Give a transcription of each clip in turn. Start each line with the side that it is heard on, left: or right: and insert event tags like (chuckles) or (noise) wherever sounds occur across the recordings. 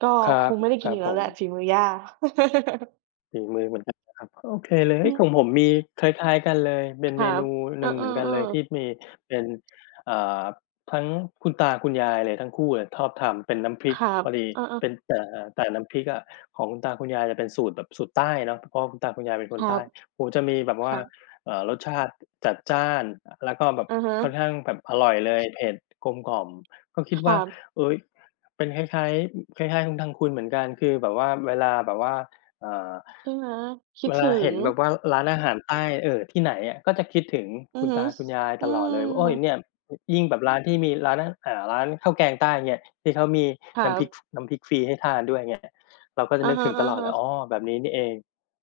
right: ก็
left: ครั
right: ค
left: บ
right: งไม่ได้
left: ค
right: กิ
left: ร
right: น
left: ั
right: อ
left: บ
right: ีกแล
left: ผ
right: ้วแหละ
left: ม
right: ฝีมือย่า (chuckles)
left: ฝีมือ เหมือนกันนะครับ ก็โอเคเลย
right: อื
left: ของ
right: ม
left: ผมมีคล้าย ๆ กันเลย เป็
right: ค
left: นเ
right: ร
left: ม
right: ั
left: น
right: บ
left: ู
right: เอ
left: หน
right: อ
left: ึ่งเหมือนกั
right: ๆ
left: น
right: เออ
left: เลยที่มีเป็น อ่า ทั้งคุณตาคุณยายเลยทั้งคู่เลยชอบทำเป็น น้ำพริ
right: ค
left: ก
right: รั
left: พ
right: บ
left: อดี
right: เออ
left: เป
right: ๆ
left: ็น อ่า แต่น้ำพริกอะของคุณตาคุณยายจะเป็นสูตรแบบสูตรใต้เนาะ เพราะว่าคุณตาคุณยายเป็น
right: ค
left: คน
right: รั
left: ใต้
right: บ
left: โอ้โฮ จะมีแบบ
right: ค
left: ว่
right: ร
left: า
right: ับ
left: เอ่อ รสชาติ จัดจ้าน อ แล้วก็แบบ
right: อะฮะ
left: ค่อนข้างแบบอร่อยเลย เผ็ด กลมกล่อม ก็คิด
right: ค
left: ว
right: ร
left: ่
right: ั
left: า
right: บ
left: เอ๊ย เป็นคล้าย ๆ อ คล้าย ๆ ของทางคุณเหมือนกัน คือแบบว่า เวลาแบบว่า เอ่อ
right: ใช่ไหม? คิด
left: เวล
right: ถึ
left: าเห็
right: ง
left: นแบบว่าร้านอาหารใต้ เอ่อ ที่ไหนอะ ก็จะคิดถึง
right: อื
left: คุ
right: อ
left: ณ
right: ฮ
left: ต
right: ึ
left: าคุณยาย
right: อื
left: ตลอดเลยว่า โอ๊ย เ
right: ม
left: นี่ย อ ยิ่งแบบร้านที่มีร้าน อ อ่า ร้านข้าวแกงใต้เนี่ย ที่เขามี
right: คร
left: น้ำพร
right: ั
left: ิก
right: บ
left: ฟ น้ำพริกฟรีให้ทานด้วย อย่างเงี้ย เราก็จ
right: อ
left: ะ
right: ะ
left: นึกถึงตลอด
right: ฮ
left: เล
right: ะ
left: ย "อ้
right: ๆ
left: อ แบบนี้นี่เอง"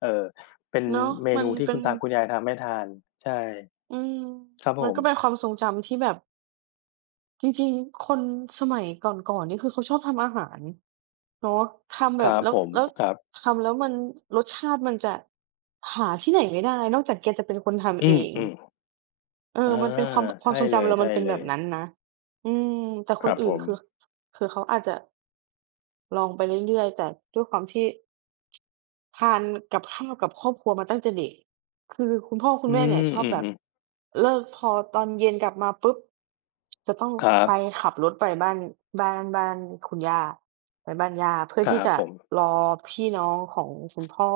left: เอ่อ เป็น
right: เนาะ
left: เม
right: มั
left: นู
right: น
left: ที
right: เ
left: ่
right: ป็
left: คุณ
right: น
left: ตาคุณยายทำให้ทาน ใช่
right: อืม
left: ครับ
right: ม
left: ผ
right: ันก็เป็
left: ม
right: นความทรงจำที่แบบ จริง ๆ คนสมัยก่อน ๆ นี่ คือเขาชอบทำอาหารเนาะ ทำ
left: ค
right: แบ
left: รั
right: บ
left: บ
right: แล้
left: ผ
right: ว
left: ม
right: แล้ว
left: ครับ
right: ทำแล้วมัน รสชาติมันจะหาที่ไหนไม่ได้นอกจากแกจะ เป็นคนท
left: อื
right: ำเอ
left: อ
right: ง เออ
left: ๆ เออ
right: มันเป็นความ อ ค
left: ใ
right: ว
left: ช
right: าม
left: ่
right: ทรง
left: เ
right: จำเรามันเป็น
left: ล
right: แบ
left: ย
right: บน
left: ๆ
right: ั้นนะ อืม แต่
left: ค
right: ค
left: ร
right: น
left: ับ
right: อื
left: ผ
right: ่นค
left: ม
right: ือ คือเขาอาจจะ องไปเรื่อย ๆ แต่ด้วยความที่ ทานกับข้าวกับครอบครัวมาตั้งแต่เด็ก คือคุณพ่อคุ
left: อ
right: ณ
left: ื
right: แม่เนี่ย
left: ม
right: ชอ
left: อ
right: บ
left: ื
right: แบบ
left: อ ๆ
right: เลิก พอตอนเย็นกลับมาปุ๊บ จะต้อง
left: คร
right: ไป
left: ับ
right: ขับรถไปบ้าน บ้าน บ้านคุณย่า ไปบ้านย่าเพื่อ
left: คร
right: ท
left: ั
right: ี่
left: บ
right: จะ
left: ผม
right: รอพี่น้องของคุณพ่อ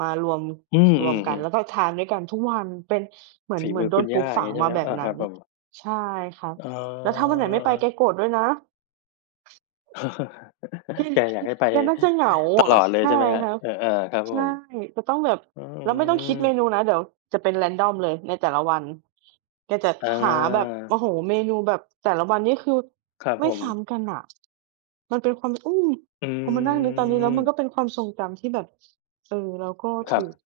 right: มารวม
left: อือ
right: ร
left: อื
right: วมกัน
left: อ
right: แล้
left: ๆ
right: วก็ทานด้วยกันทุกวัน เป็นเหมือ
left: ฝ
right: น
left: ี
right: เหมื
left: ม
right: อ
left: ื
right: น
left: อ
right: โด
left: คุ
right: น
left: ณ
right: ป
left: ย
right: ลู
left: ่า
right: ก
left: อ
right: ฝ
left: ย่า
right: ั
left: งน
right: ง
left: ี้ใช่ไ
right: ม
left: หม
right: า
left: คร
right: แ
left: ั
right: บ
left: บ?
right: บ
left: อ่า
right: นั
left: ค
right: ้
left: รับ
right: น
left: ผม
right: ใช่ครับ
left: อ๋อ
right: แล้วถ้าวันไหนไม่ไป
left: อ๋
right: แก
left: อ
right: โกรธด้วยนะ
left: (chuckles)
right: แก ก
left: แกอยากให้ไป
right: แกน่าจะเหงา
left: ต
right: อะ
left: ลอดเล
right: ใ
left: ย
right: ช
left: ใ
right: ่
left: ช่ไหมครั
right: ค
left: บ?
right: รับ
left: เออ อา ครับ
right: ใช
left: ผ
right: ่
left: ม
right: จะต้องแบบ
left: อื
right: แล้วไม่ต้องคิดเม
left: ม
right: นูนะ เดี๋ยวจะเป็น Random เลยในแต่ละวัน แกจะ
left: อ
right: หาแบบ โอ
left: า
right: ้โฮ เมนูแบบ แต่ละวันนี่คือ
left: ครับ
right: ไม
left: ผ
right: ่
left: ม
right: ซ้ำกันน่ะ มันเป็น ความ อืม
left: อื
right: พอมานั่งนึกตอนนี้แล้วมัน
left: ม
right: ก็เป็นความทรงจำที่แบบ เออ เราก็ถ
left: ครั
right: ู
left: บ
right: ก